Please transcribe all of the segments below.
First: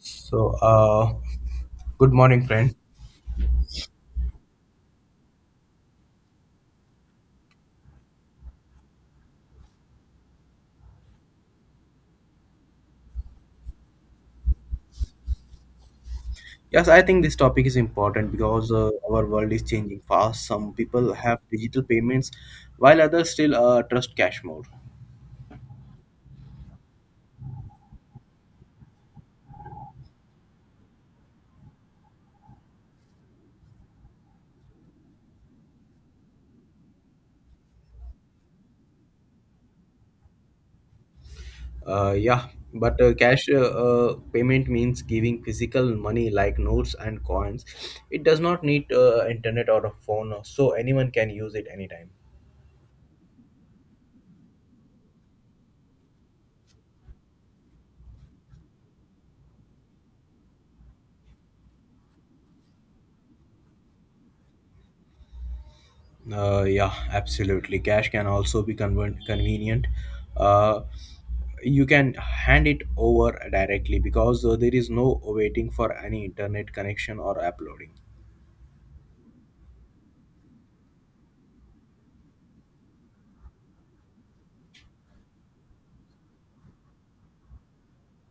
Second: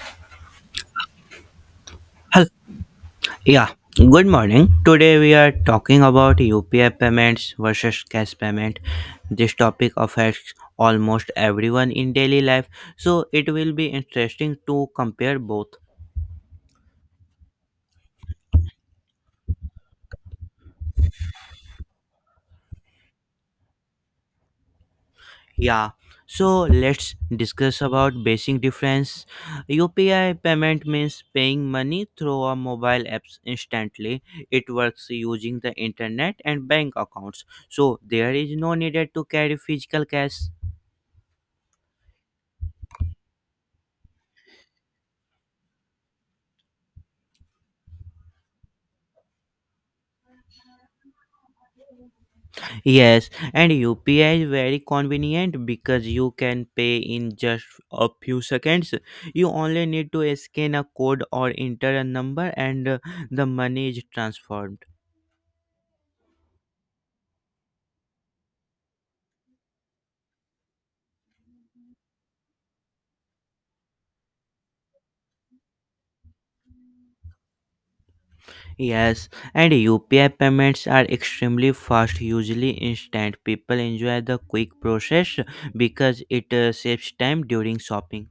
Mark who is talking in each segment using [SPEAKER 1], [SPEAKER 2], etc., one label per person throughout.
[SPEAKER 1] So, good morning,
[SPEAKER 2] Hello.
[SPEAKER 1] friend.
[SPEAKER 2] Yeah. Good morning. Today we are talking about UPI payments versus cash payment. This topic affects almost everyone in daily life, so it will be interesting to compare both.
[SPEAKER 1] Yes, I think this topic is important because our world is changing fast. Some people have digital payments, while others still trust cash more.
[SPEAKER 2] Yeah. So let's discuss about basic difference. UPI payment means paying money through a mobile apps instantly. It works using the internet and bank accounts. So there is no needed to carry physical cash.
[SPEAKER 1] Yeah, but cash payment means giving physical money like notes and coins. It does not need internet or a phone, so anyone can use it anytime.
[SPEAKER 2] Yes, and UPI is very convenient because you can pay in just a few seconds. You only need to scan a code or enter a number and the money is transferred.
[SPEAKER 1] Yeah, absolutely. Cash can also be convenient. Uh, you can hand it over directly because there is no waiting for any internet connection or uploading.
[SPEAKER 2] Yes, and UPI payments are extremely fast, usually instant. People enjoy the quick process because it saves time during shopping.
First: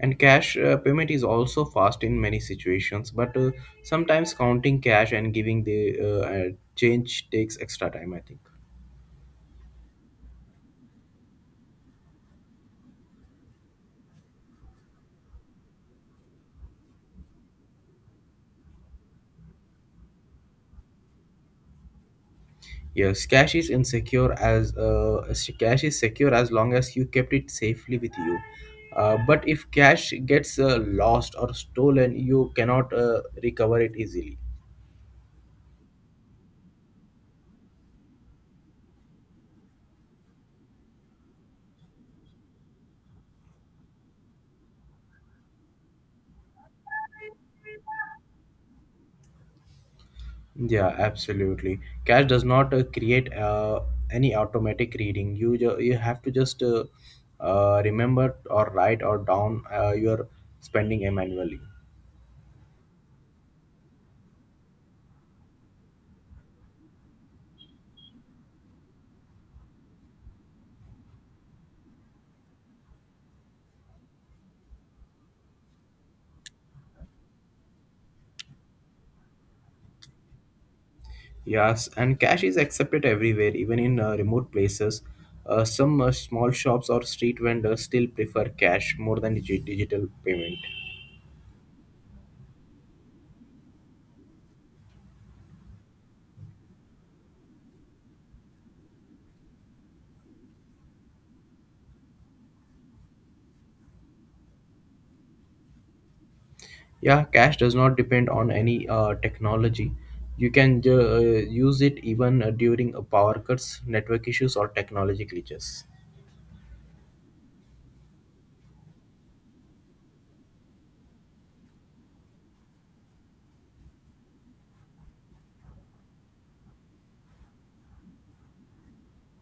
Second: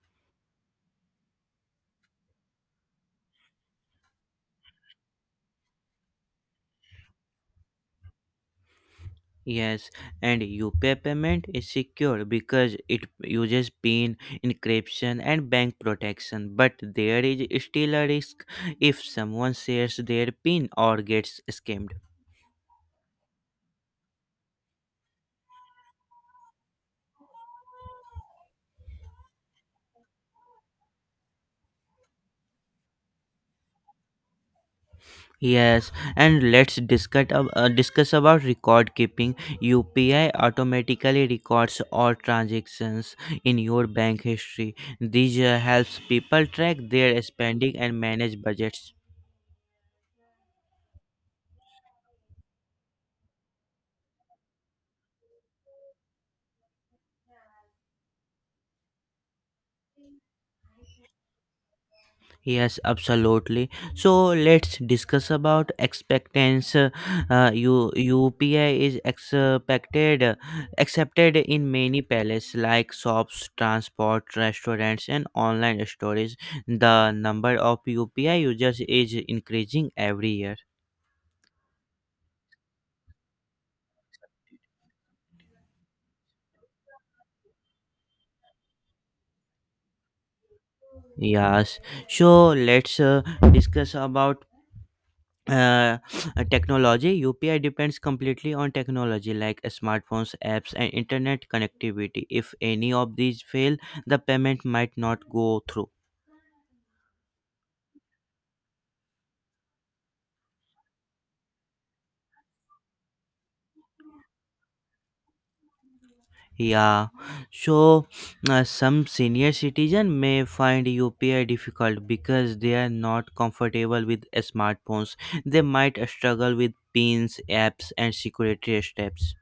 [SPEAKER 1] And cash payment is also fast in many situations, but sometimes counting cash and giving the change takes extra time, I think.
[SPEAKER 2] Yes, and UPI payment is secure because it uses PIN, encryption, and bank protection. But there is still a risk if someone shares their PIN or gets scammed.
[SPEAKER 1] Cash is secure as long as you kept it safely with you. But if cash gets lost or stolen, you cannot recover it easily.
[SPEAKER 2] Yes, and let's discuss about record keeping. UPI automatically records all transactions in your bank history. This helps people track their spending and manage budgets.
[SPEAKER 1] Yeah, absolutely. Cash does not create any automatic reading. You have to just remember or write or down your spending manually.
[SPEAKER 2] Yes, absolutely. So let's discuss about expectance. UPI is accepted in many palaces like shops, transport, restaurants, and online stores. The number of UPI users is increasing every year.
[SPEAKER 1] Yes, and cash is accepted everywhere, even in remote places. Some small shops or street vendors still prefer cash more than digital payment.
[SPEAKER 2] Yes. So let's discuss about technology. UPI depends completely on technology like smartphones apps and internet connectivity. If any of these fail, the payment might not go through.
[SPEAKER 1] Yeah, cash does not depend on any technology. You can ju- use it even during power cuts, network issues, or technology glitches.
[SPEAKER 2] Yeah, so some senior citizen may find UPI difficult because they are not comfortable with smartphones. They might struggle with pins apps and security steps.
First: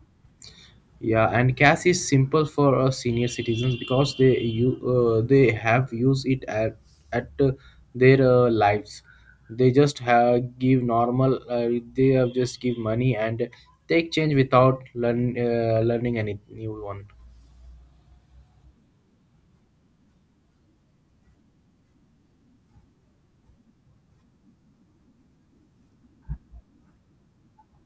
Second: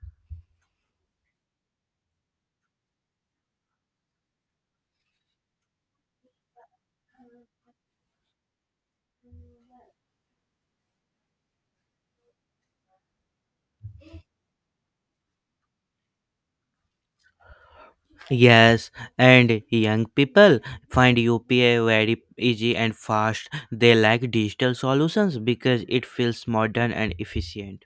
[SPEAKER 1] Yeah, and cash is simple for senior citizens because they have used it at their lives. They just have give normal. They have just give money and take change without learning any new one.
[SPEAKER 2] Yes, and young people find UPI very easy and fast. They like digital solutions because it feels modern and efficient.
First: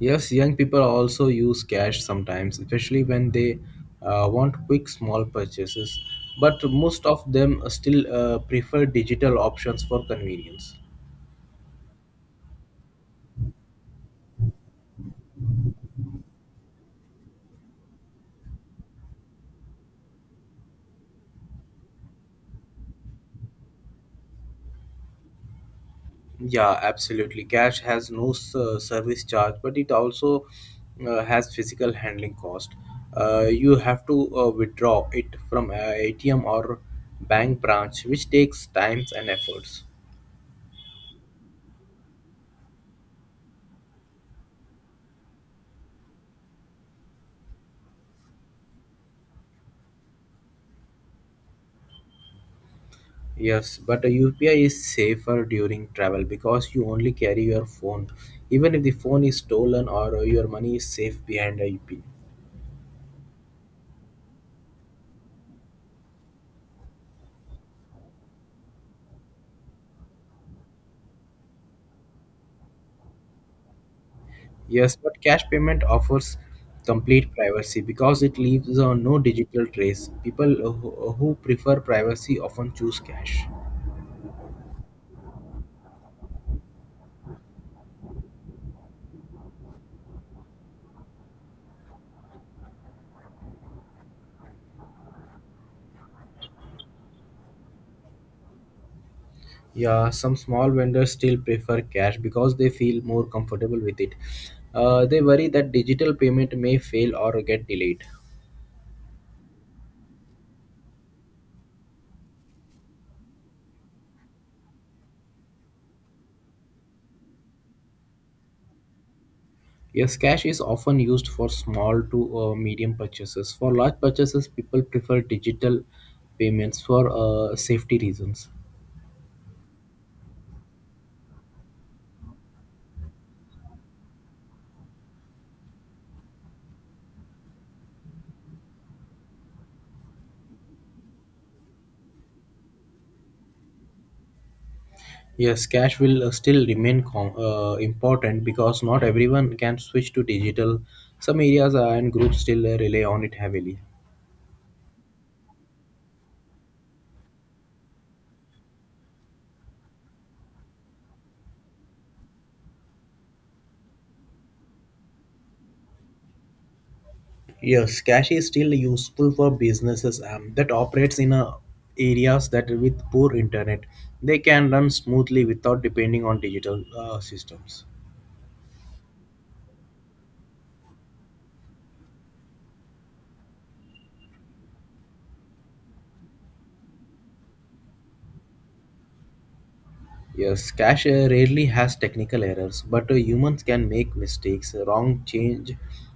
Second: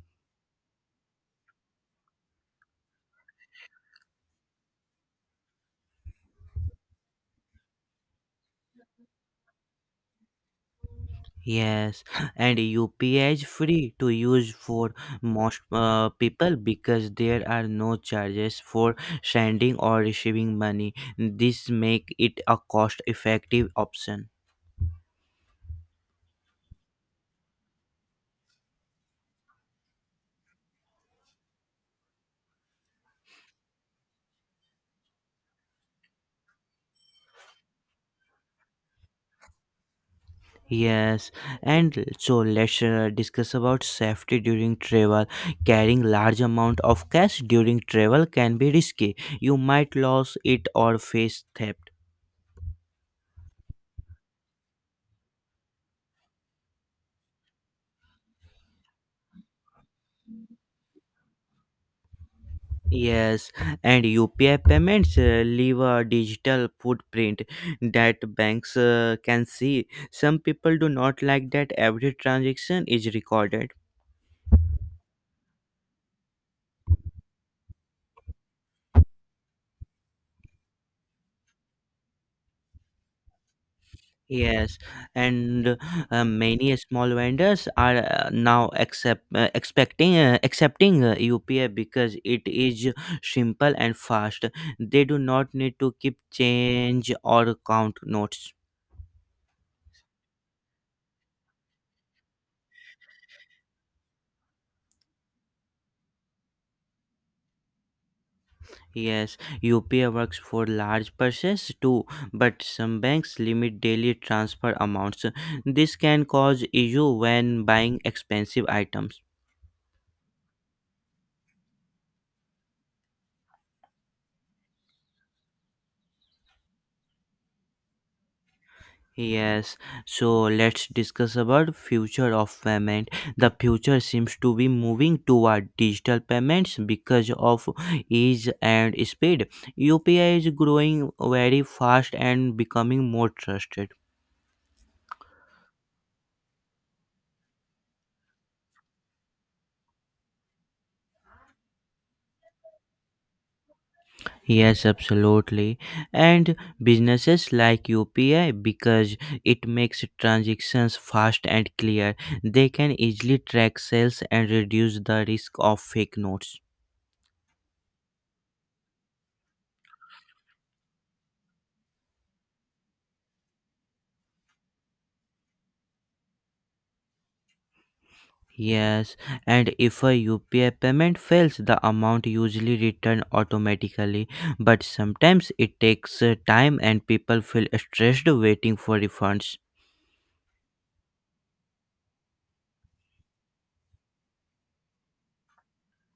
[SPEAKER 1] Yes, young people also use cash sometimes, especially when they want quick small purchases. But most of them still prefer digital options for convenience.
[SPEAKER 2] Yes, and UPI is free to use for most people because there are no charges for sending or receiving money. This make it a cost effective option.
[SPEAKER 1] Yeah, absolutely. Cash has no service charge, but it also has physical handling cost. You have to withdraw it from a ATM or bank branch, which takes times and efforts.
[SPEAKER 2] Yes, and so let's discuss about safety during travel. Carrying large amount of cash during travel can be risky. You might lose it or face theft.
[SPEAKER 1] Yes, but a UPI is safer during travel because you only carry your phone. Even if the phone is stolen or your money is safe behind a UPI.
[SPEAKER 2] Yes, and UPI payments leave a digital footprint that banks can see. Some people do not like that every transaction is recorded.
[SPEAKER 1] Yes, but cash payment offers complete privacy because it leaves no digital trace. People who prefer privacy often choose cash.
[SPEAKER 2] Yes, and many small vendors are now accepting UPI because it is simple and fast. They do not need to keep change or count notes.
[SPEAKER 1] Yeah, some small vendors still prefer cash because they feel more comfortable with it. They worry that digital payment may fail or get delayed.
[SPEAKER 2] Yes, UPI works for large purchases too, but some banks limit daily transfer amounts. This can cause issue when buying expensive items.
[SPEAKER 1] Yes, cash is often used for small to medium purchases. For large purchases, people prefer digital payments for safety reasons.
[SPEAKER 2] Yes, so let's discuss about future of payment. The future seems to be moving toward digital payments because of ease and speed. UPI is growing very fast and becoming more trusted.
[SPEAKER 1] Yes, cash will still remain important because not everyone can switch to digital. Some areas and groups still rely on it heavily.
[SPEAKER 2] Yes, absolutely. And businesses like UPI because it makes transactions fast and clear. They can easily track sales and reduce the risk of fake notes.
[SPEAKER 1] Yes, cash is still useful for businesses that operates in areas that with poor internet. They can run smoothly without depending on digital systems.
[SPEAKER 2] Yes, and if a UPI payment fails, the amount usually returned automatically. But sometimes it takes time and people feel stressed waiting for refunds.
[SPEAKER 1] Yes, cash rarely has technical errors, but humans can make mistakes. Wrong change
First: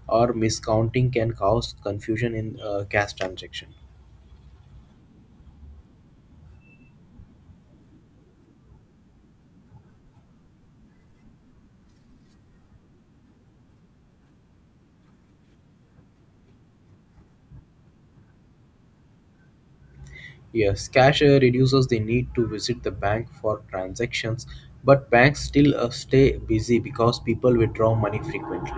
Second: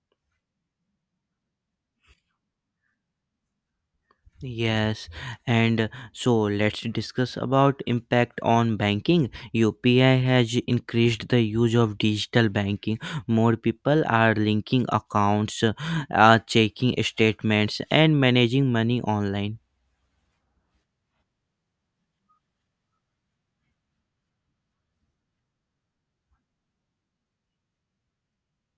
[SPEAKER 1] or miscounting can cause confusion in cash transaction.
[SPEAKER 2] Yes, and so let's discuss about impact on banking. UPI has increased the use of digital banking. More people are linking accounts, checking statements, and managing money online.
[SPEAKER 1] Yes, cashier reduces the need to visit the bank for transactions, but banks still stay busy because people withdraw money frequently.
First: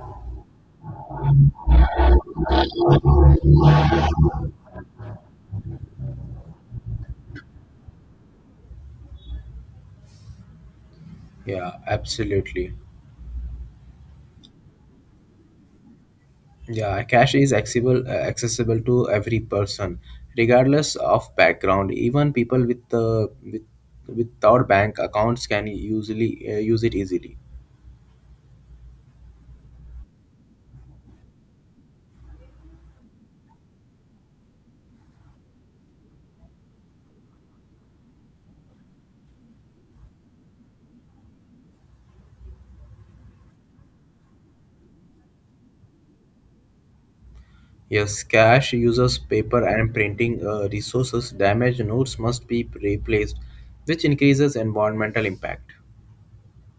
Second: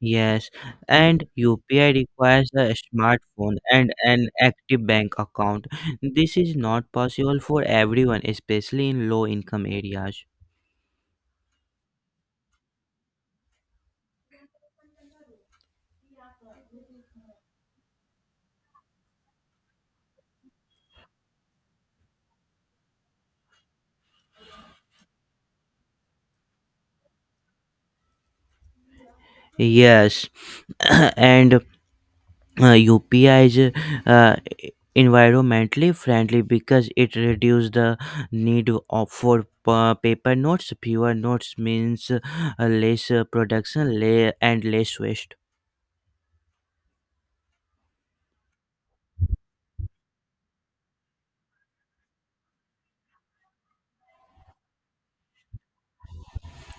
[SPEAKER 2] Yes, and UPI requires a smartphone and an active bank account. This is not possible for everyone, especially in low income areas.
[SPEAKER 1] Yeah, absolutely. Yeah, cash is accessible to every person, regardless of background. Even people without bank accounts can usually use it easily.
[SPEAKER 2] Yes, and UPI is environmentally friendly because it reduces the need of for pa- paper notes. Fewer notes means less production and less waste.
[SPEAKER 1] Yes, cash uses paper and printing resources. Damaged notes must be replaced, which increases environmental impact.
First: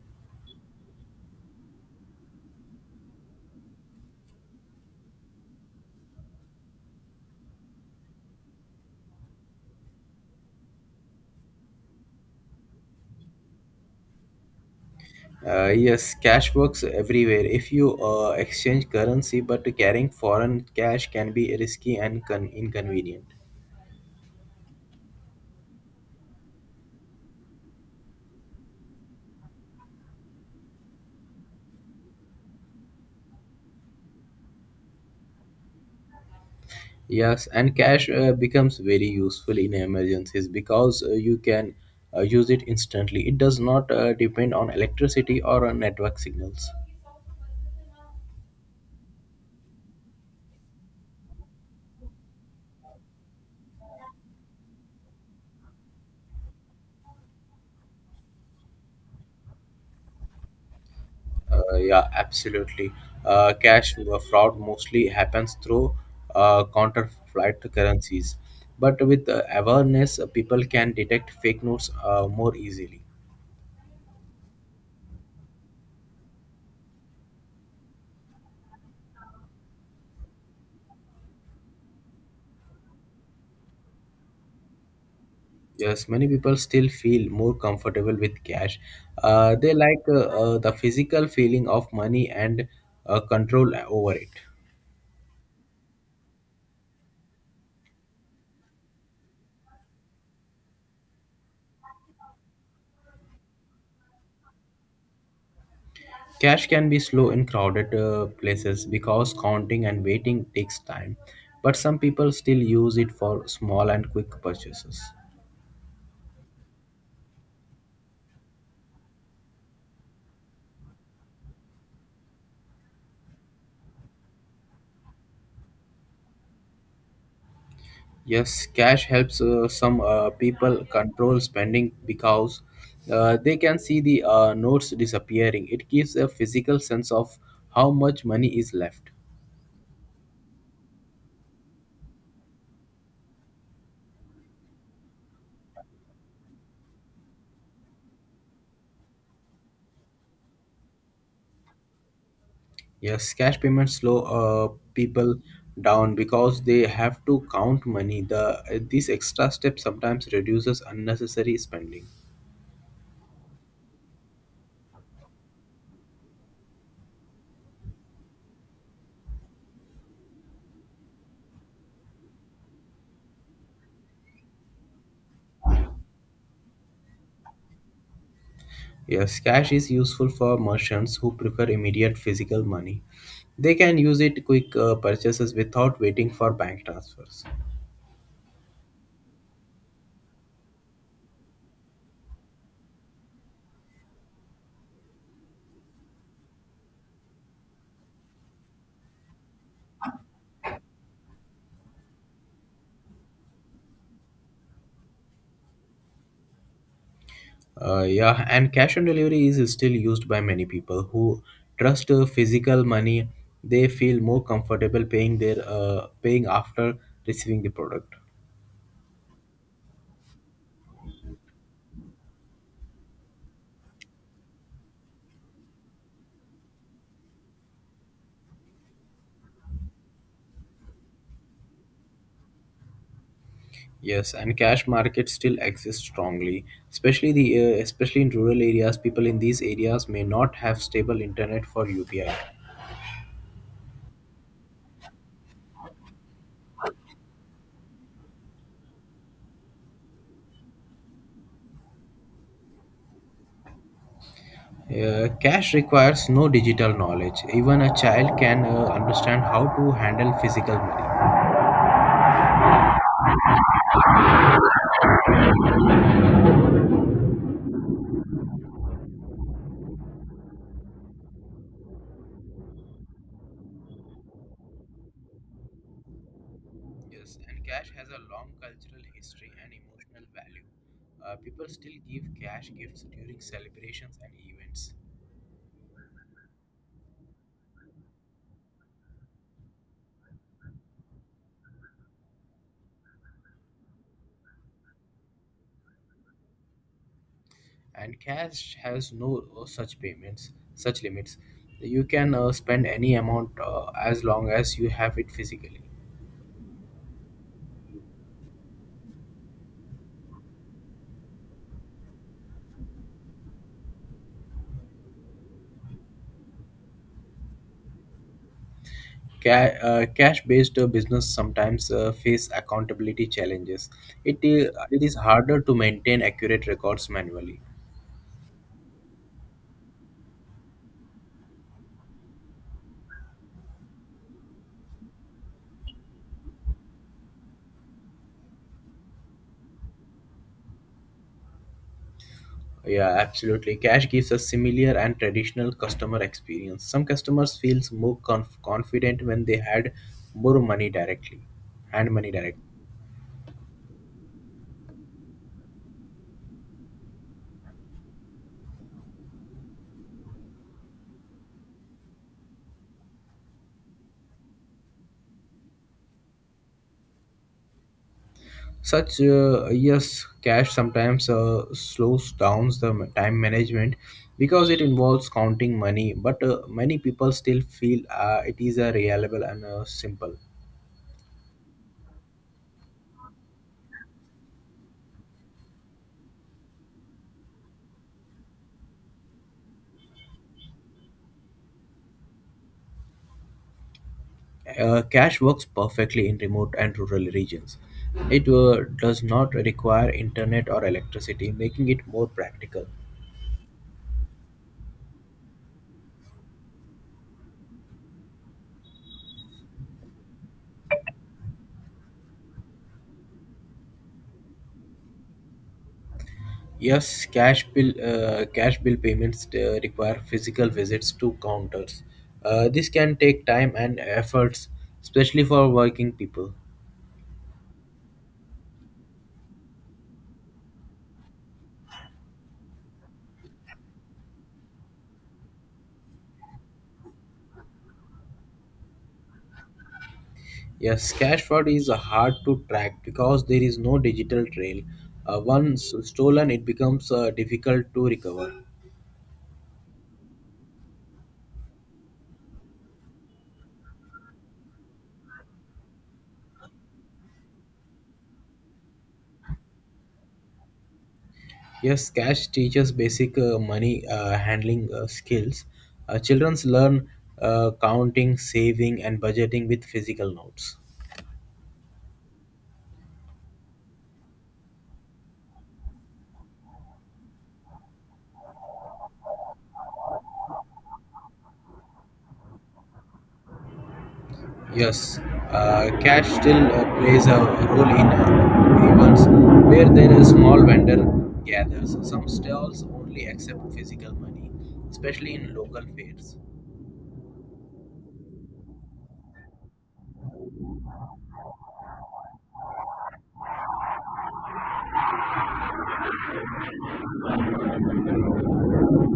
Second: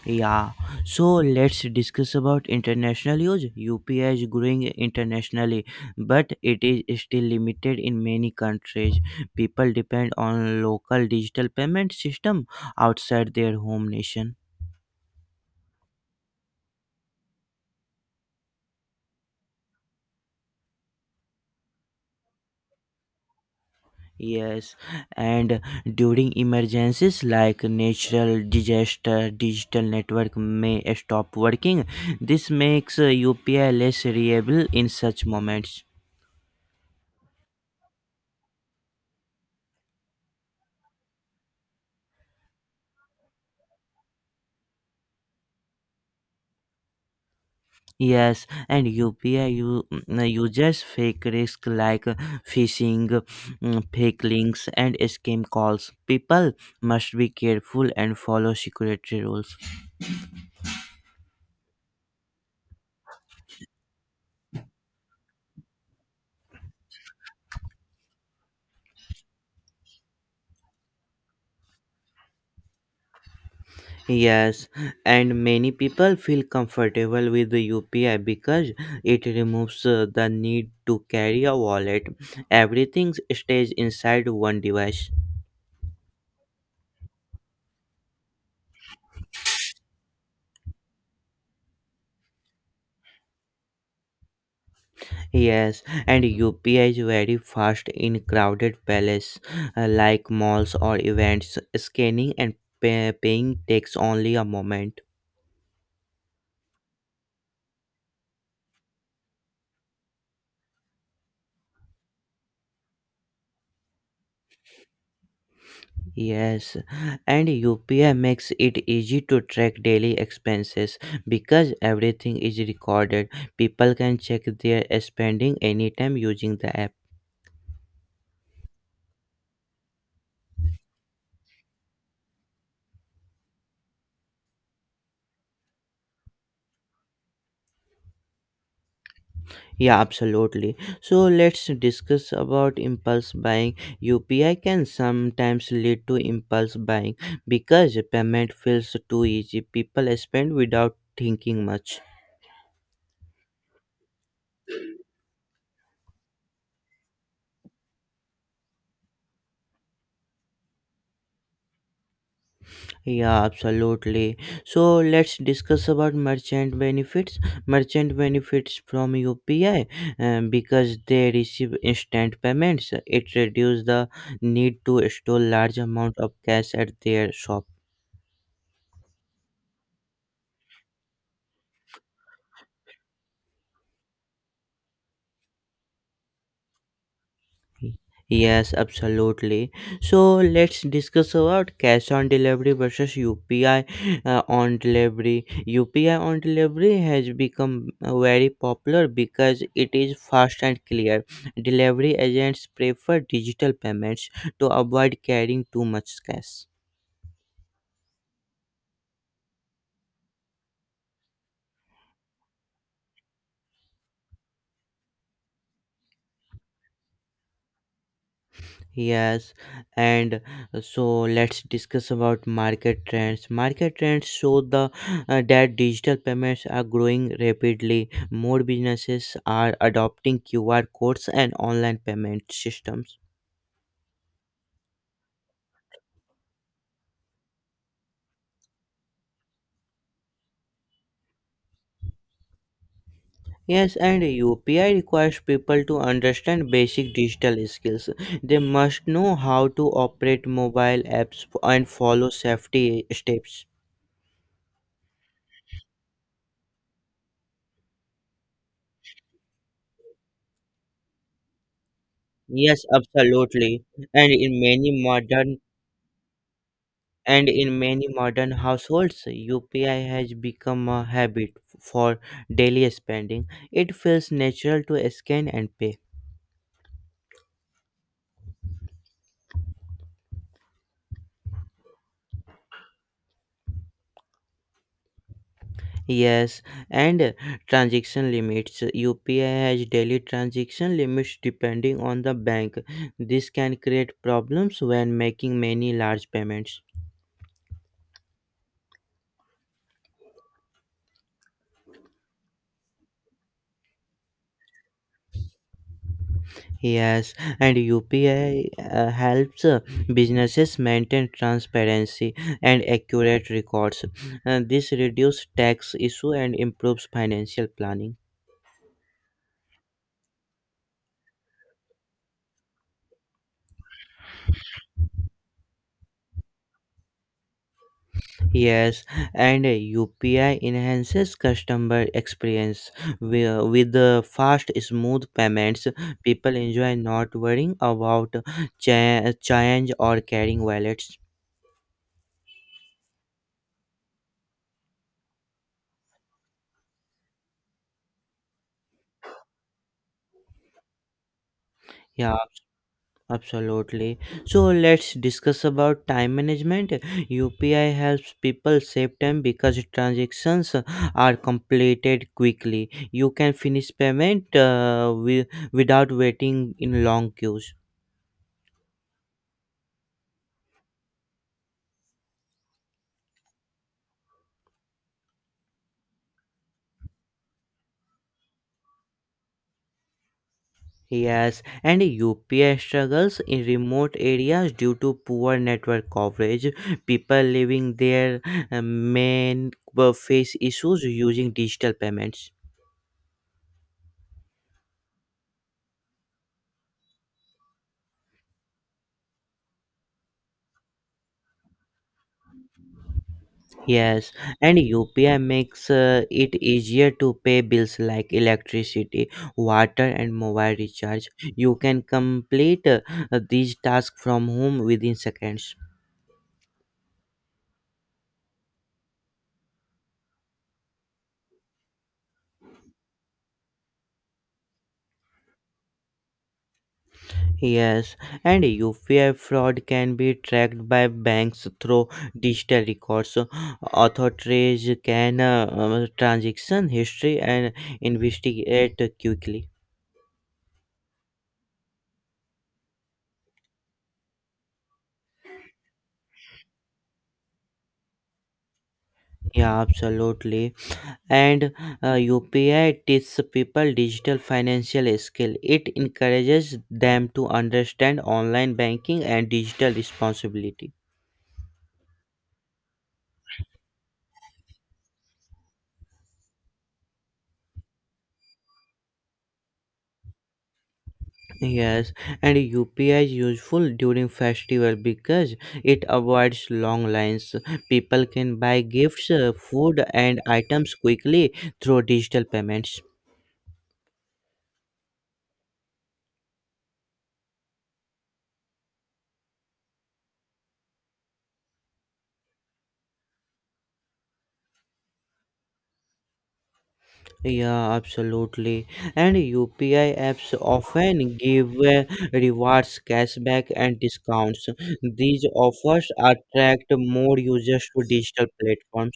[SPEAKER 2] Yeah, so let's discuss about international use. UPI is growing internationally, but it is still limited in many countries. People depend on local digital payment system outside their home nation.
[SPEAKER 1] Yes, cash works everywhere. If you exchange currency, but carrying foreign cash can be risky and inconvenient.
[SPEAKER 2] Yes, and during emergencies like natural disaster, digital network may stop working. This makes UPI less reliable in such moments.
[SPEAKER 1] Yes, and cash becomes very useful in emergencies because you can use it instantly. It does not depend on electricity or on network signals.
[SPEAKER 2] Yes, and UPI uses fake risk like phishing, fake links, and scam calls. People must be careful and follow security rules.
[SPEAKER 1] Yeah, absolutely. Cash fraud mostly happens through counterfeit currencies, but with awareness, people can detect fake notes more easily.
[SPEAKER 2] Yes, and many people feel comfortable with the UPI because it removes the need to carry a wallet. Everything stays inside one device.
[SPEAKER 1] Yes, many people still feel more comfortable with cash. They like the physical feeling of money and control over it.
[SPEAKER 2] Yes, and UPI is very fast in crowded places like malls or events. Scanning and paying takes only a moment.
[SPEAKER 1] Cash can be slow in crowded places because counting and waiting takes time, but some people still use it for small and quick purchases.
[SPEAKER 2] Yes, and UPI makes it easy to track daily expenses because everything is recorded. People can check their spending anytime using the app.
[SPEAKER 1] Yes, cash helps some people control spending because they can see the notes disappearing. It gives a physical sense of how much money is left.
[SPEAKER 2] Yeah, absolutely. So let's discuss about impulse buying. UPI can sometimes lead to impulse buying because payment feels too easy. People spend without thinking much.
[SPEAKER 1] Yes, cash payments slow people down because they have to count money. These extra steps sometimes reduces unnecessary spending.
[SPEAKER 2] Yeah, absolutely. So let's discuss about merchant benefits. Merchant benefits from UPI because they receive instant payments. It reduces the need to store large amount of cash at their shop.
[SPEAKER 1] Yes, cash is useful for merchants who prefer immediate physical money. They can use it quick purchases without waiting for bank transfers.
[SPEAKER 2] Yes, absolutely. So let's discuss about cash on delivery versus UPI on delivery. UPI on delivery has become very popular because it is fast and clear. Delivery agents prefer digital payments to avoid carrying too much cash.
[SPEAKER 1] Yeah, and cash on delivery is still used by many people who trust physical money. They feel more comfortable paying after receiving the product.
[SPEAKER 2] Yes, and so let's discuss about market trends. Market trends show the that digital payments are growing rapidly. More businesses are adopting QR codes and online payment systems.
[SPEAKER 1] Yes, and cash markets still exist strongly, especially in rural areas. People in these areas may not have stable internet for UPI.
[SPEAKER 2] Yes, and UPI requires people to understand basic digital skills. They must know how to operate mobile apps and follow safety steps.
[SPEAKER 1] Cash requires no digital knowledge. Even a child can understand how to handle physical money.
[SPEAKER 2] Yes, absolutely. And in many modern and in many modern households, UPI has become a habit for daily spending. It feels natural to scan and pay.
[SPEAKER 1] Yes, and cash has a long cultural history and emotional value. People still give cash gifts during celebrations and events.
[SPEAKER 2] Yes, and transaction limits. UPI has daily transaction limits depending on the bank. This can create problems when making many large payments.
[SPEAKER 1] And cash has no such limits. You can spend any amount as long as you have it physically.
[SPEAKER 2] Yes, and UPI helps businesses maintain transparency and accurate records. This reduces tax issue and improves financial planning.
[SPEAKER 1] Cash-based business sometimes face accountability challenges. It is harder to maintain accurate records manually.
[SPEAKER 2] Yes, and UPI enhances customer experience with the fast, smooth payments. People enjoy not worrying about change or carrying wallets.
[SPEAKER 1] Yeah, absolutely. Cash gives a similar and traditional customer experience. Some customers confident when they had more money directly and money
[SPEAKER 2] Yeah,
[SPEAKER 1] directly
[SPEAKER 2] absolutely. So let's discuss about time management. UPI helps people save time because transactions are completed quickly. You can finish payment without waiting in long queues.
[SPEAKER 1] Such Yes, cash sometimes slows down the time management because it involves counting money. But many people still feel it is a reliable and simple.
[SPEAKER 2] Yes, and UPI struggles in remote areas due to poor network coverage. People living there may face issues using digital payments.
[SPEAKER 1] Cash works perfectly in remote and rural regions. It does not require internet or electricity, making it more practical.
[SPEAKER 2] Yes, and UPI makes it easier to pay bills like electricity, water, and mobile recharge. You can complete these tasks from home within seconds.
[SPEAKER 1] Yes, cash bill payments require physical visits to counters. This can take time and efforts, especially for working people.
[SPEAKER 2] Yes, and UPI fraud can be tracked by banks through digital records. Authorities can transaction history and investigate quickly.
[SPEAKER 1] Yes, cash fraud is hard to track because there is no digital trail. Once stolen, it becomes difficult to recover.
[SPEAKER 2] Yeah, absolutely. And UPI teaches people digital financial skill. It encourages them to understand online banking and digital responsibility.
[SPEAKER 1] Yes, cash teaches basic money handling skills. Children learn counting, saving, and budgeting with physical notes.
[SPEAKER 2] Yes, and UPI is useful during festival because it avoids long lines. People can buy gifts, food, and items quickly through digital payments.
[SPEAKER 1] Yes, cash still plays a role in events where there is small vendor gathers. Some stalls only accept physical money, especially in local fairs.
[SPEAKER 2] Yeah, absolutely. And UPI apps often give rewards, cashback, and discounts. These offers attract more users to digital platforms.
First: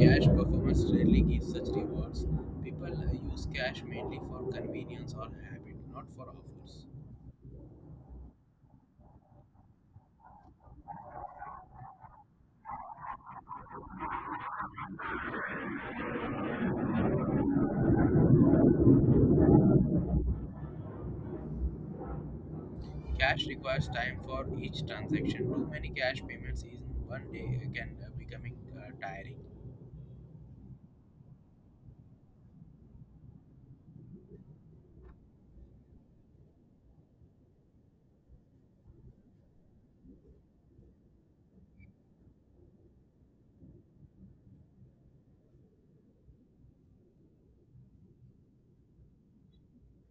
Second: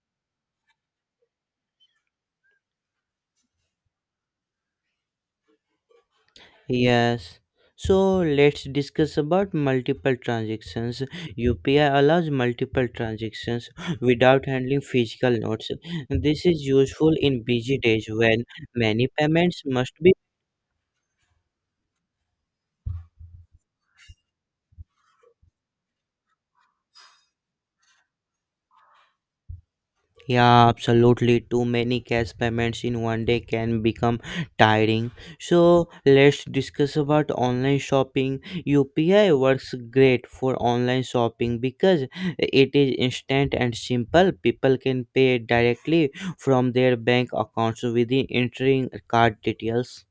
[SPEAKER 1] Cash performance rarely gives such rewards. People use cash mainly for convenience or habit, not for offers.
[SPEAKER 2] Yes. So let's discuss about multiple transactions. UPI allows multiple transactions without handling physical notes. This is useful in busy days when many payments must be.
[SPEAKER 1] Cash requires time for each transaction. Too many cash payments in one day can becoming tiring.
[SPEAKER 2] Yeah, absolutely. Too many cash payments in one day can become tiring. So let's discuss about online shopping. UPI works great for online shopping because it is instant and simple. People can pay directly from their bank accounts within entering card details.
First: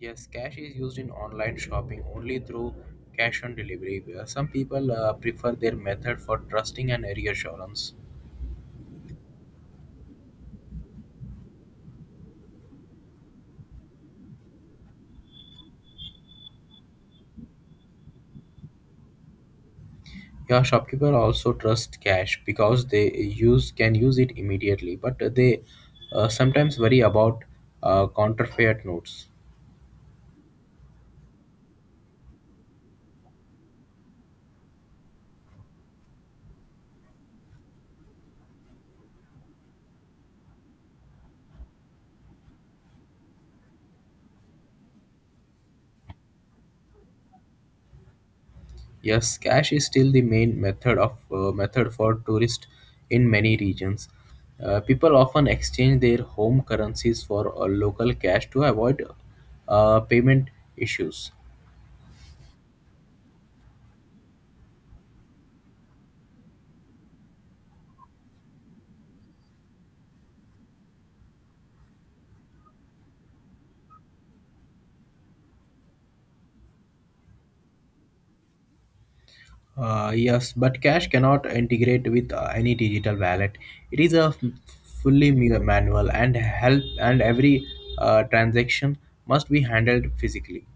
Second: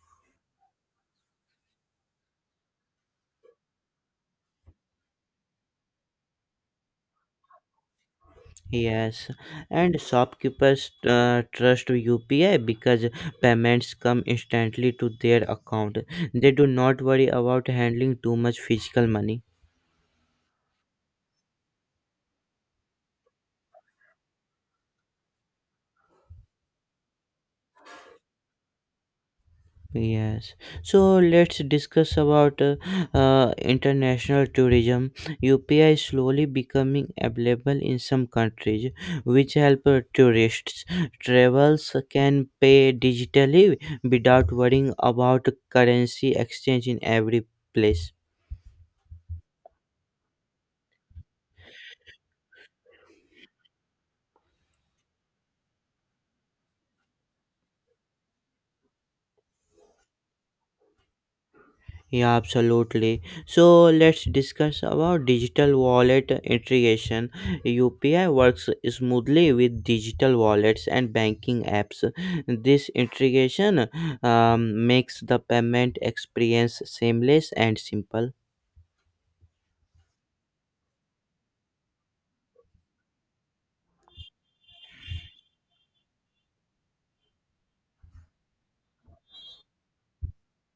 [SPEAKER 1] Yes, cash is used in online shopping only through cash on delivery, where some people prefer their method for trusting and reassurance.
[SPEAKER 2] Yes, and shopkeepers trust UPI because payments come instantly to their account. They do not worry about handling too much physical money.
[SPEAKER 1] Yeah, shopkeeper also trust cash because they use can use it immediately, but they sometimes worry about counterfeit notes.
[SPEAKER 2] Yes, so let's discuss about international tourism. UPI is slowly becoming available in some countries, which help tourists. Travels can pay digitally without worrying about currency exchange in every place.
[SPEAKER 1] Yes, cash is still the main method for tourists in many regions. People often exchange their home currencies for local cash to avoid payment issues.
[SPEAKER 2] Yeah, absolutely. So let's discuss about digital wallet integration. UPI works smoothly with digital wallets and banking apps. This integration makes the payment experience seamless and simple.
[SPEAKER 1] Yes, but cash cannot integrate with any digital wallet. It is a manual and help and every transaction must be handled physically.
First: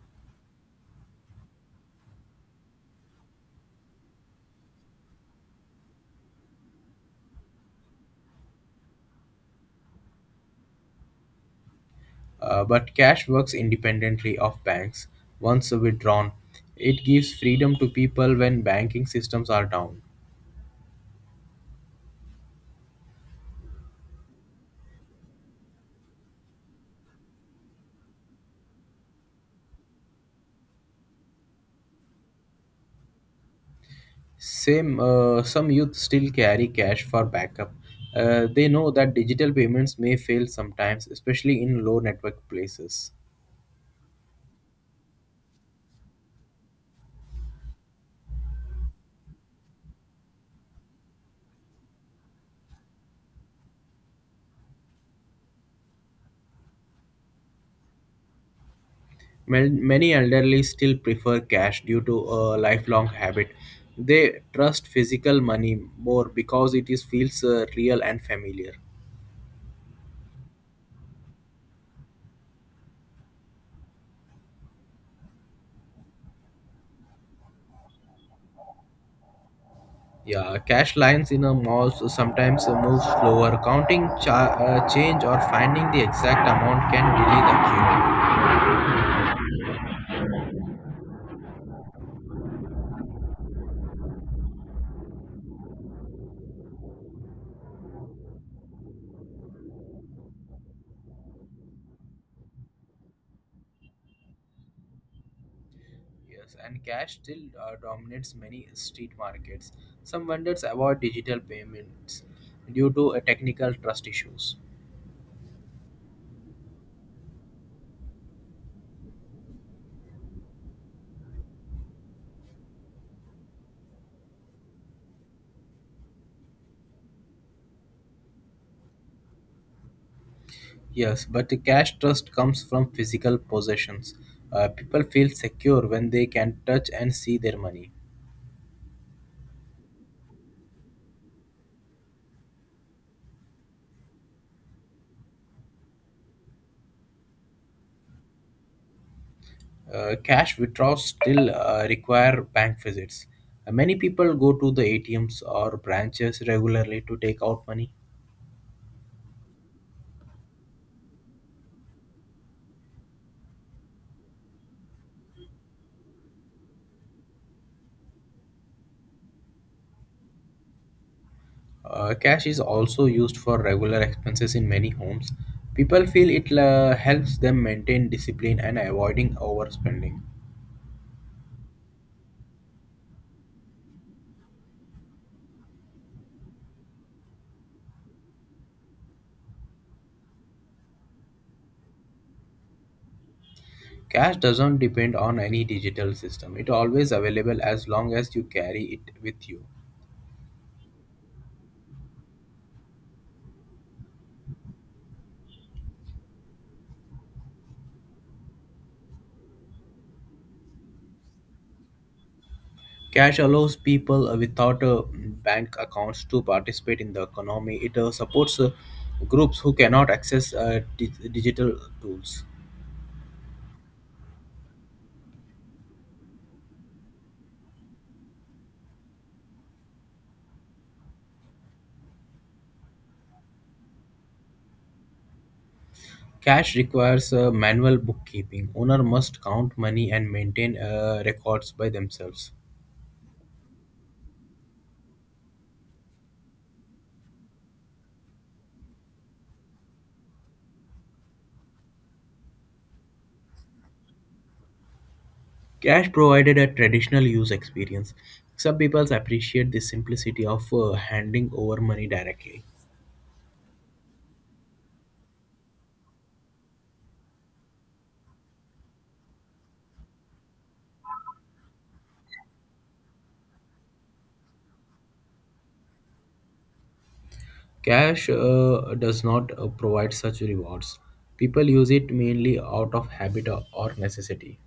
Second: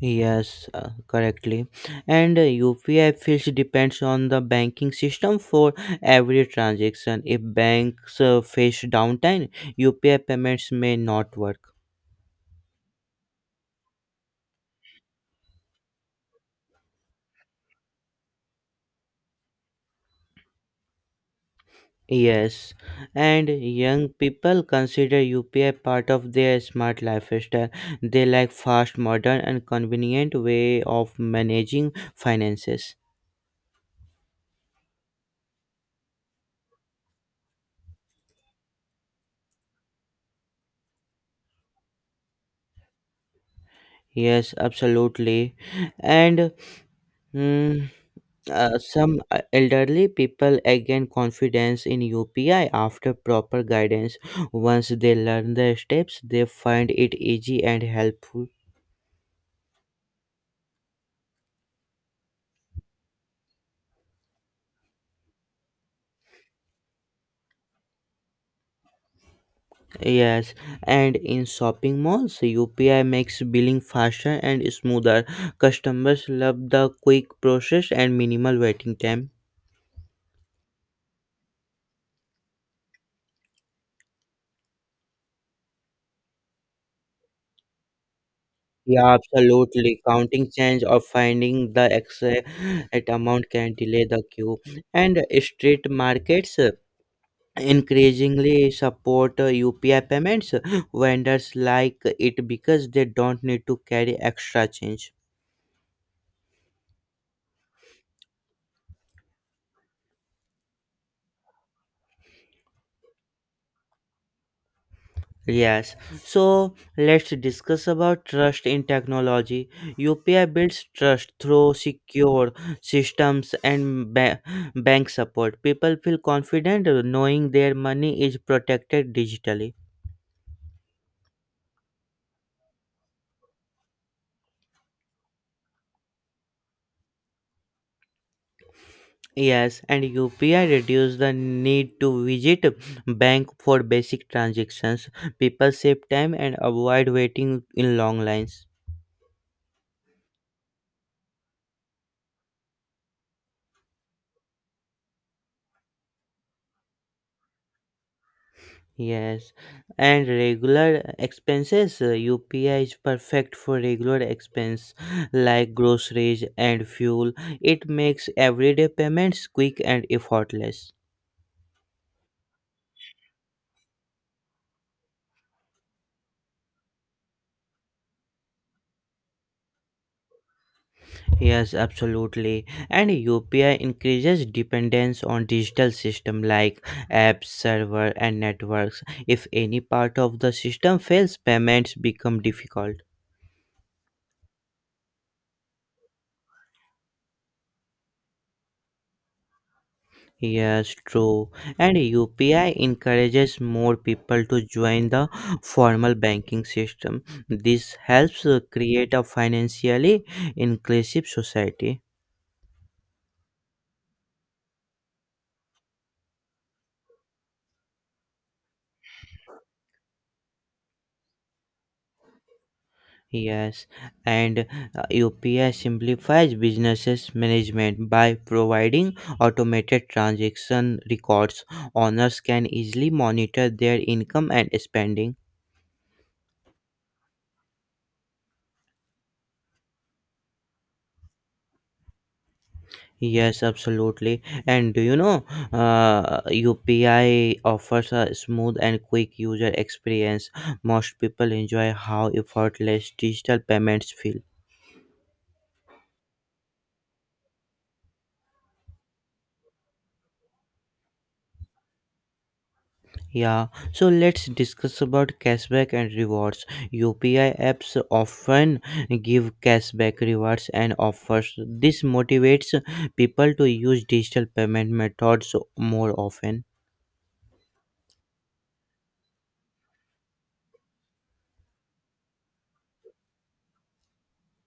[SPEAKER 2] Yes, correctly. And UPI fees depends on the banking system for every transaction. If banks face downtime, UPI payments may not work.
[SPEAKER 1] But cash works independently of banks. Once withdrawn, it gives freedom to people when banking systems are down.
[SPEAKER 2] Yes, and young people consider UPI part of their smart lifestyle. They like fast, modern, and convenient way of managing finances.
[SPEAKER 1] Same, some youth still carry cash for backup. They know that digital payments may fail sometimes, especially in low network places.
[SPEAKER 2] Yes, absolutely. And mm, some elderly people gain confidence in UPI after proper guidance. Once they learn the steps, they find it easy and helpful.
[SPEAKER 1] Many elderly still prefer cash due to a lifelong habit. They trust physical money more because it is feels real and familiar.
[SPEAKER 2] Yes, and in shopping malls, UPI makes billing faster and smoother. Customers love the quick process and minimal waiting time.
[SPEAKER 1] Yeah, cash lines in a mall so sometimes move slower. Counting change or finding the exact amount can delay the queue.
[SPEAKER 2] Yeah, absolutely. Counting change or finding the exact amount can delay the queue. And street markets increasingly support UPI payments. Vendors like it because they don't need to carry extra change.
[SPEAKER 1] Yes, and cash still dominates many street markets. Some vendors avoid digital payments due to technical trust issues.
[SPEAKER 2] Yes, so let's discuss about trust in technology. UPI builds trust through secure systems and bank support. People feel confident knowing their money is protected digitally.
[SPEAKER 1] Yes, but the cash trust comes from physical possessions. People feel secure when they can touch and see their money.
[SPEAKER 2] Yes, and UPI reduces the need to visit bank for basic transactions. People save time and avoid waiting in long lines.
[SPEAKER 1] Cash withdrawals still require bank visits. Many people go to the ATMs or branches regularly to take out money.
[SPEAKER 2] Yes, and regular expenses. UPI is perfect for regular expense like groceries and fuel. It makes everyday payments quick and effortless.
[SPEAKER 1] Cash is also used for regular expenses in many homes. People feel it helps them maintain discipline and avoiding overspending.
[SPEAKER 2] Yes, absolutely. And UPI increases dependence on digital system like apps, server, and networks. If any part of the system fails, payments become difficult.
[SPEAKER 1] Cash doesn't depend on any digital system. It always available as long as you carry it with you.
[SPEAKER 2] Yes, true. And UPI encourages more people to join the formal banking system. This helps create a financially inclusive society.
[SPEAKER 1] Cash allows people without bank accounts to participate in the economy. It supports groups who cannot access digital tools.
[SPEAKER 2] Yes, and UPI simplifies businesses management by providing automated transaction records. Owners can easily monitor their income and spending.
[SPEAKER 1] Cash requires manual bookkeeping. Owner must count money and maintain records by themselves.
[SPEAKER 2] Yes, absolutely. And UPI offers a smooth and quick user experience. Most people enjoy how effortless digital payments feel.
[SPEAKER 1] Cash provided a traditional use experience. Some people appreciate the simplicity of handing over money directly.
[SPEAKER 2] Yeah, so let's discuss about cashback and rewards. UPI apps often give cashback rewards and offers. This motivates people to use digital payment methods more often.
[SPEAKER 1] Cash does not provide such rewards. People use it mainly out of habit or necessity.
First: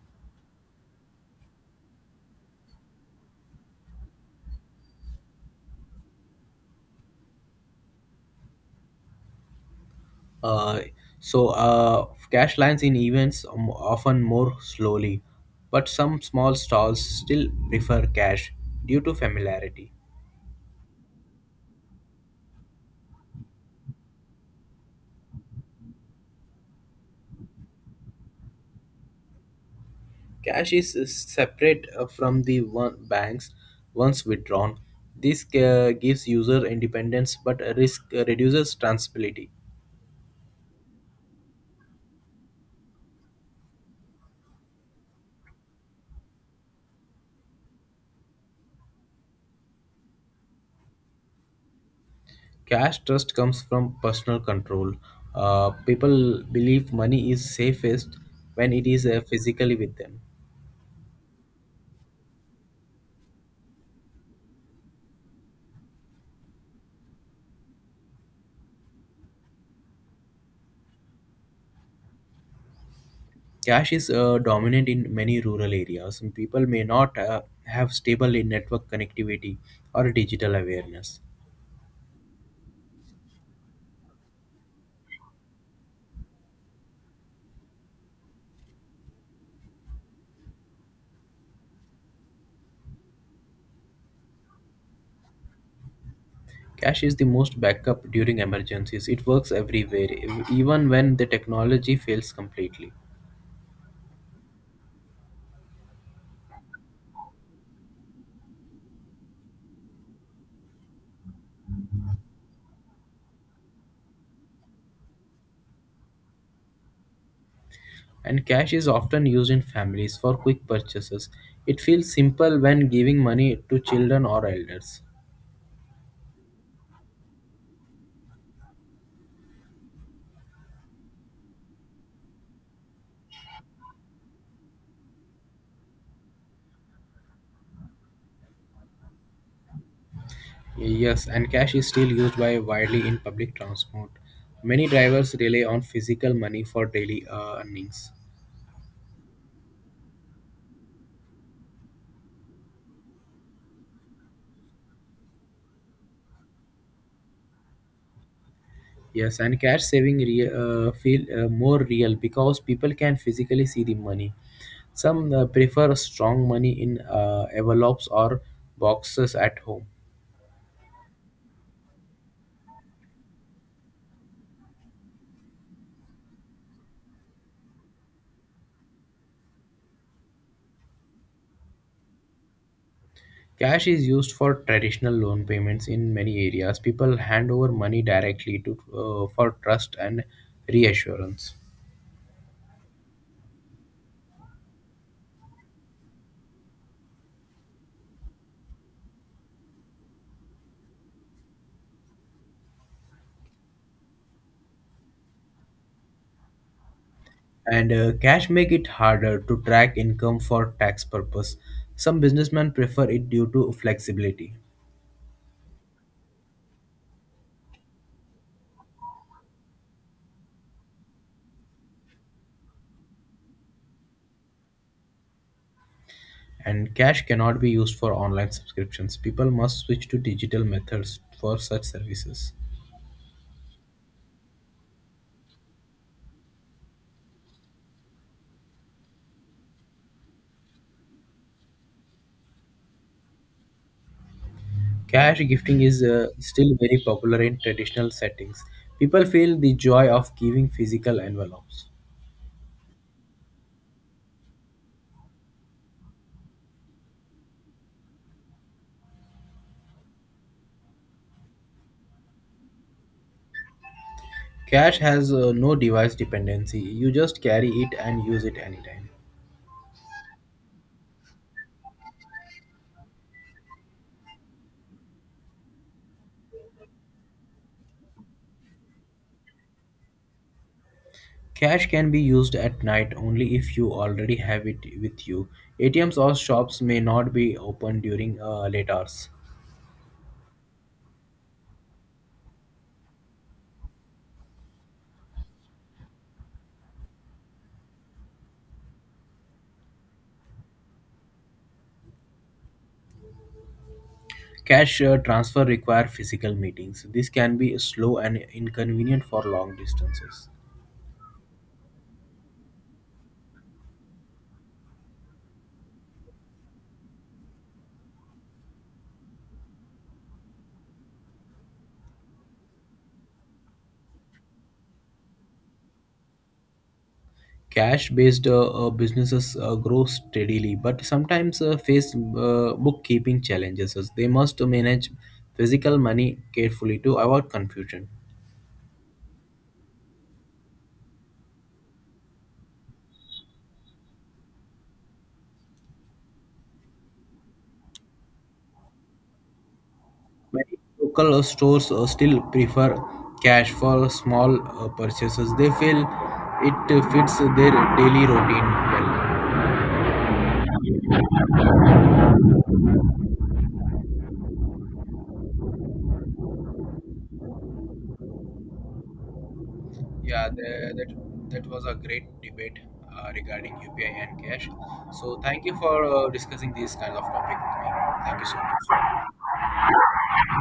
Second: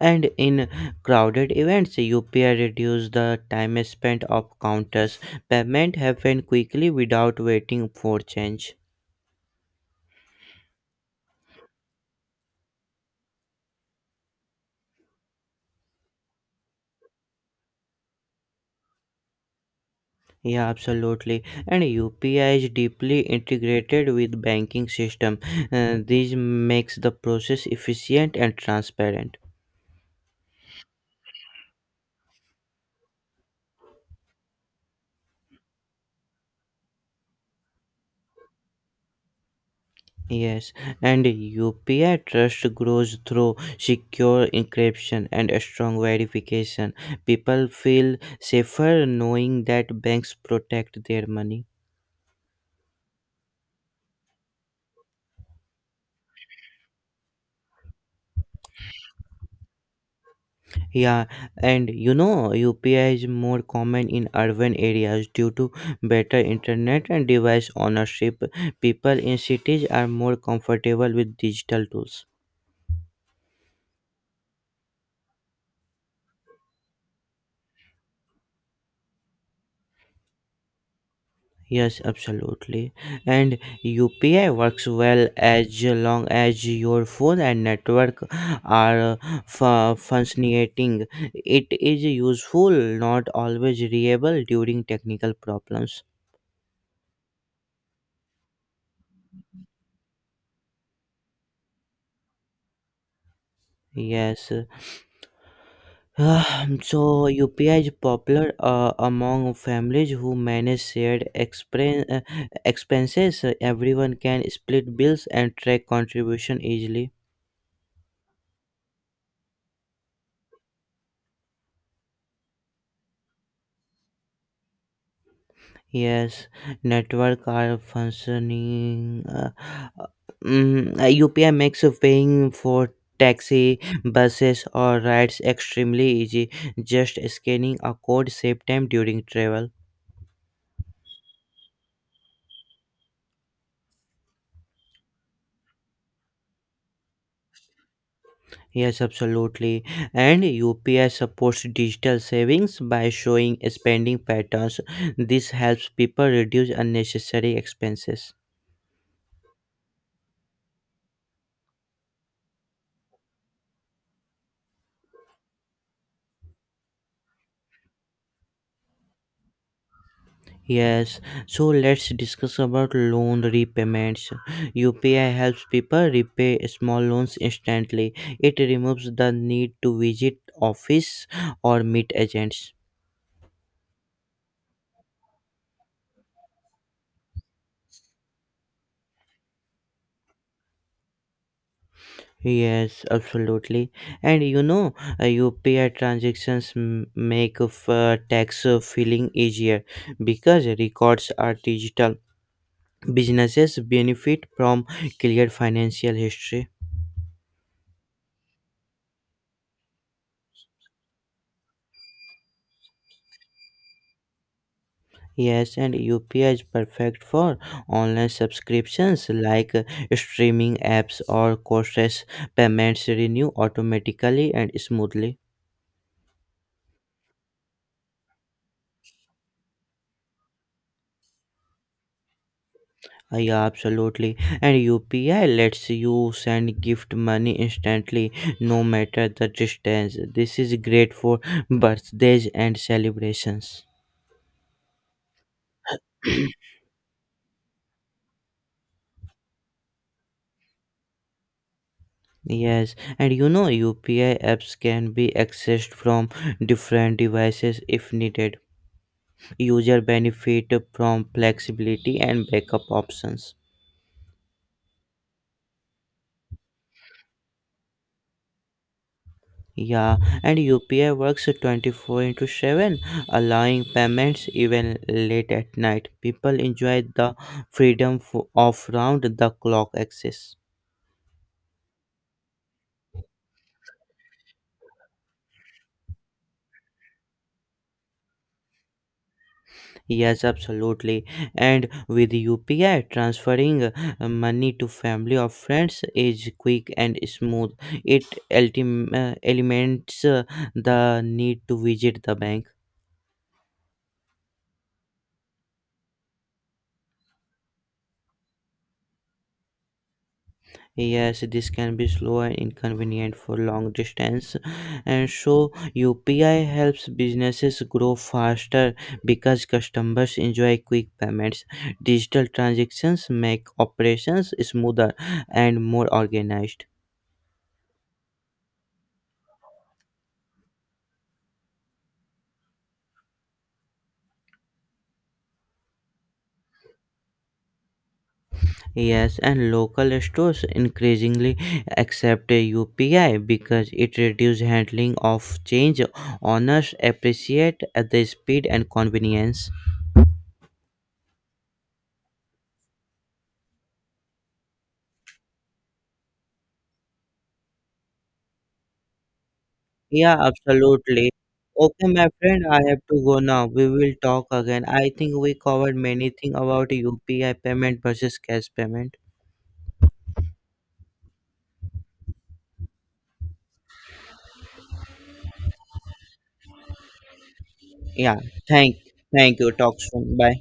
[SPEAKER 2] And in crowded events, UPI reduces the time spent of counters. Payment happen quickly without waiting for change.
[SPEAKER 1] Uh, so, cash lines in events often more slowly, but some small stalls still prefer cash due to familiarity.
[SPEAKER 2] Yeah, absolutely. And UPI is deeply integrated with banking system. This makes the process efficient and transparent.
[SPEAKER 1] Cash is separate from the one banks once withdrawn. This gives user independence but risk reduces transferability.
[SPEAKER 2] Yes, and UPI trust grows through secure encryption and a strong verification. People feel safer knowing that banks protect their money.
[SPEAKER 1] Cash trust comes from personal control. People believe money is safest when it is physically with them.
[SPEAKER 2] Yeah, and UPI is more common in urban areas due to better internet and device ownership. People in cities are more comfortable with digital tools.
[SPEAKER 1] Cash is dominant in many rural areas, and people may not have stable in network connectivity or digital awareness.
[SPEAKER 2] Yes, absolutely. And UPI works well as long as your phone and network are functioning. It is useful, not always reliable during technical problems.
[SPEAKER 1] Cash is the most backup during emergencies. It works everywhere, even when the technology fails completely.
[SPEAKER 2] Yes. Ah, so UPI is popular among families who manage expenses. So, everyone can split bills and track contribution easily.
[SPEAKER 1] And cash is often used in families for quick purchases. It feels simple when giving money to children or elders.
[SPEAKER 2] Yes, network are functioning. UPI makes paying for taxi, buses, or rides extremely easy. Just scanning a code save time during travel.
[SPEAKER 1] Yes, and cash is still used by widely in public transport. Many drivers rely on physical money for daily earnings.
[SPEAKER 2] Yes, absolutely. And UPI supports digital savings by showing spending patterns. This helps people reduce unnecessary expenses.
[SPEAKER 1] Yes, and cash saving feel more real because people can physically see the money. Some prefer strong money in envelopes or boxes at home.
[SPEAKER 2] Yes, so let's discuss about loan repayments. UPI helps people repay small loans instantly. It removes the need to visit office or meet agents.
[SPEAKER 1] Cash is used for traditional loan payments in many areas. People hand over money directly to for trust and reassurance.
[SPEAKER 2] Yes, absolutely. And UPI transactions make tax filing easier because records are digital. Businesses benefit from clear financial history.
[SPEAKER 1] And cash make it harder to track income for tax purpose. Some businessmen prefer it due to flexibility.
[SPEAKER 2] Yes, and UPI is perfect for online subscriptions like streaming apps or courses. Payments renew automatically and smoothly.
[SPEAKER 1] And cash cannot be used for online subscriptions. People must switch to digital methods for such services.
[SPEAKER 2] Yeah, absolutely. And UPI lets you send gift money instantly, no matter the distance. This is great for birthdays and celebrations.
[SPEAKER 1] Cash gifting is still very popular in traditional settings. People feel the joy of giving physical envelopes.
[SPEAKER 2] Yes, and UPI apps can be accessed from different devices if needed. User benefit from flexibility and backup options.
[SPEAKER 1] Cash has no device dependency. You just carry it and use it anytime.
[SPEAKER 2] Yeah, and UPI works 24 into 7, allowing payments even late at night. People enjoy the freedom of round the clock access.
[SPEAKER 1] Cash can be used at night only if you already have it with you. ATMs or shops may not be open during late hours.
[SPEAKER 2] Yes, absolutely. And with UPI, transferring money to family or friends is quick and smooth. It eliminates the need to visit the bank.
[SPEAKER 1] Cash transfer require physical meetings. This can be slow and inconvenient for long distances.
[SPEAKER 2] Yes, this can be slow and inconvenient for long distance, and so UPI helps businesses grow faster because customers enjoy quick payments. Digital transactions make operations smoother and more organized.
[SPEAKER 1] Cash-based businesses grow steadily, but sometimes face bookkeeping challenges, as they must manage physical money carefully to avoid confusion.
[SPEAKER 2] Yes, and local stores increasingly accept UPI because it reduces handling of change. Owners appreciate the speed and convenience.
[SPEAKER 1] Many local stores still prefer cash for small purchases. They feel it fits their daily routine well.
[SPEAKER 2] Yeah, absolutely. Okay, my friend, I have to go now. We will talk again. I think we covered many things about UPI payment versus cash payment.
[SPEAKER 1] Yeah, the, that that was a great debate regarding UPI and cash. So thank you for discussing these kind of topic with me.
[SPEAKER 2] Yeah,
[SPEAKER 1] Thank you so
[SPEAKER 2] thank,
[SPEAKER 1] much.
[SPEAKER 2] thank you. Talk soon. Bye.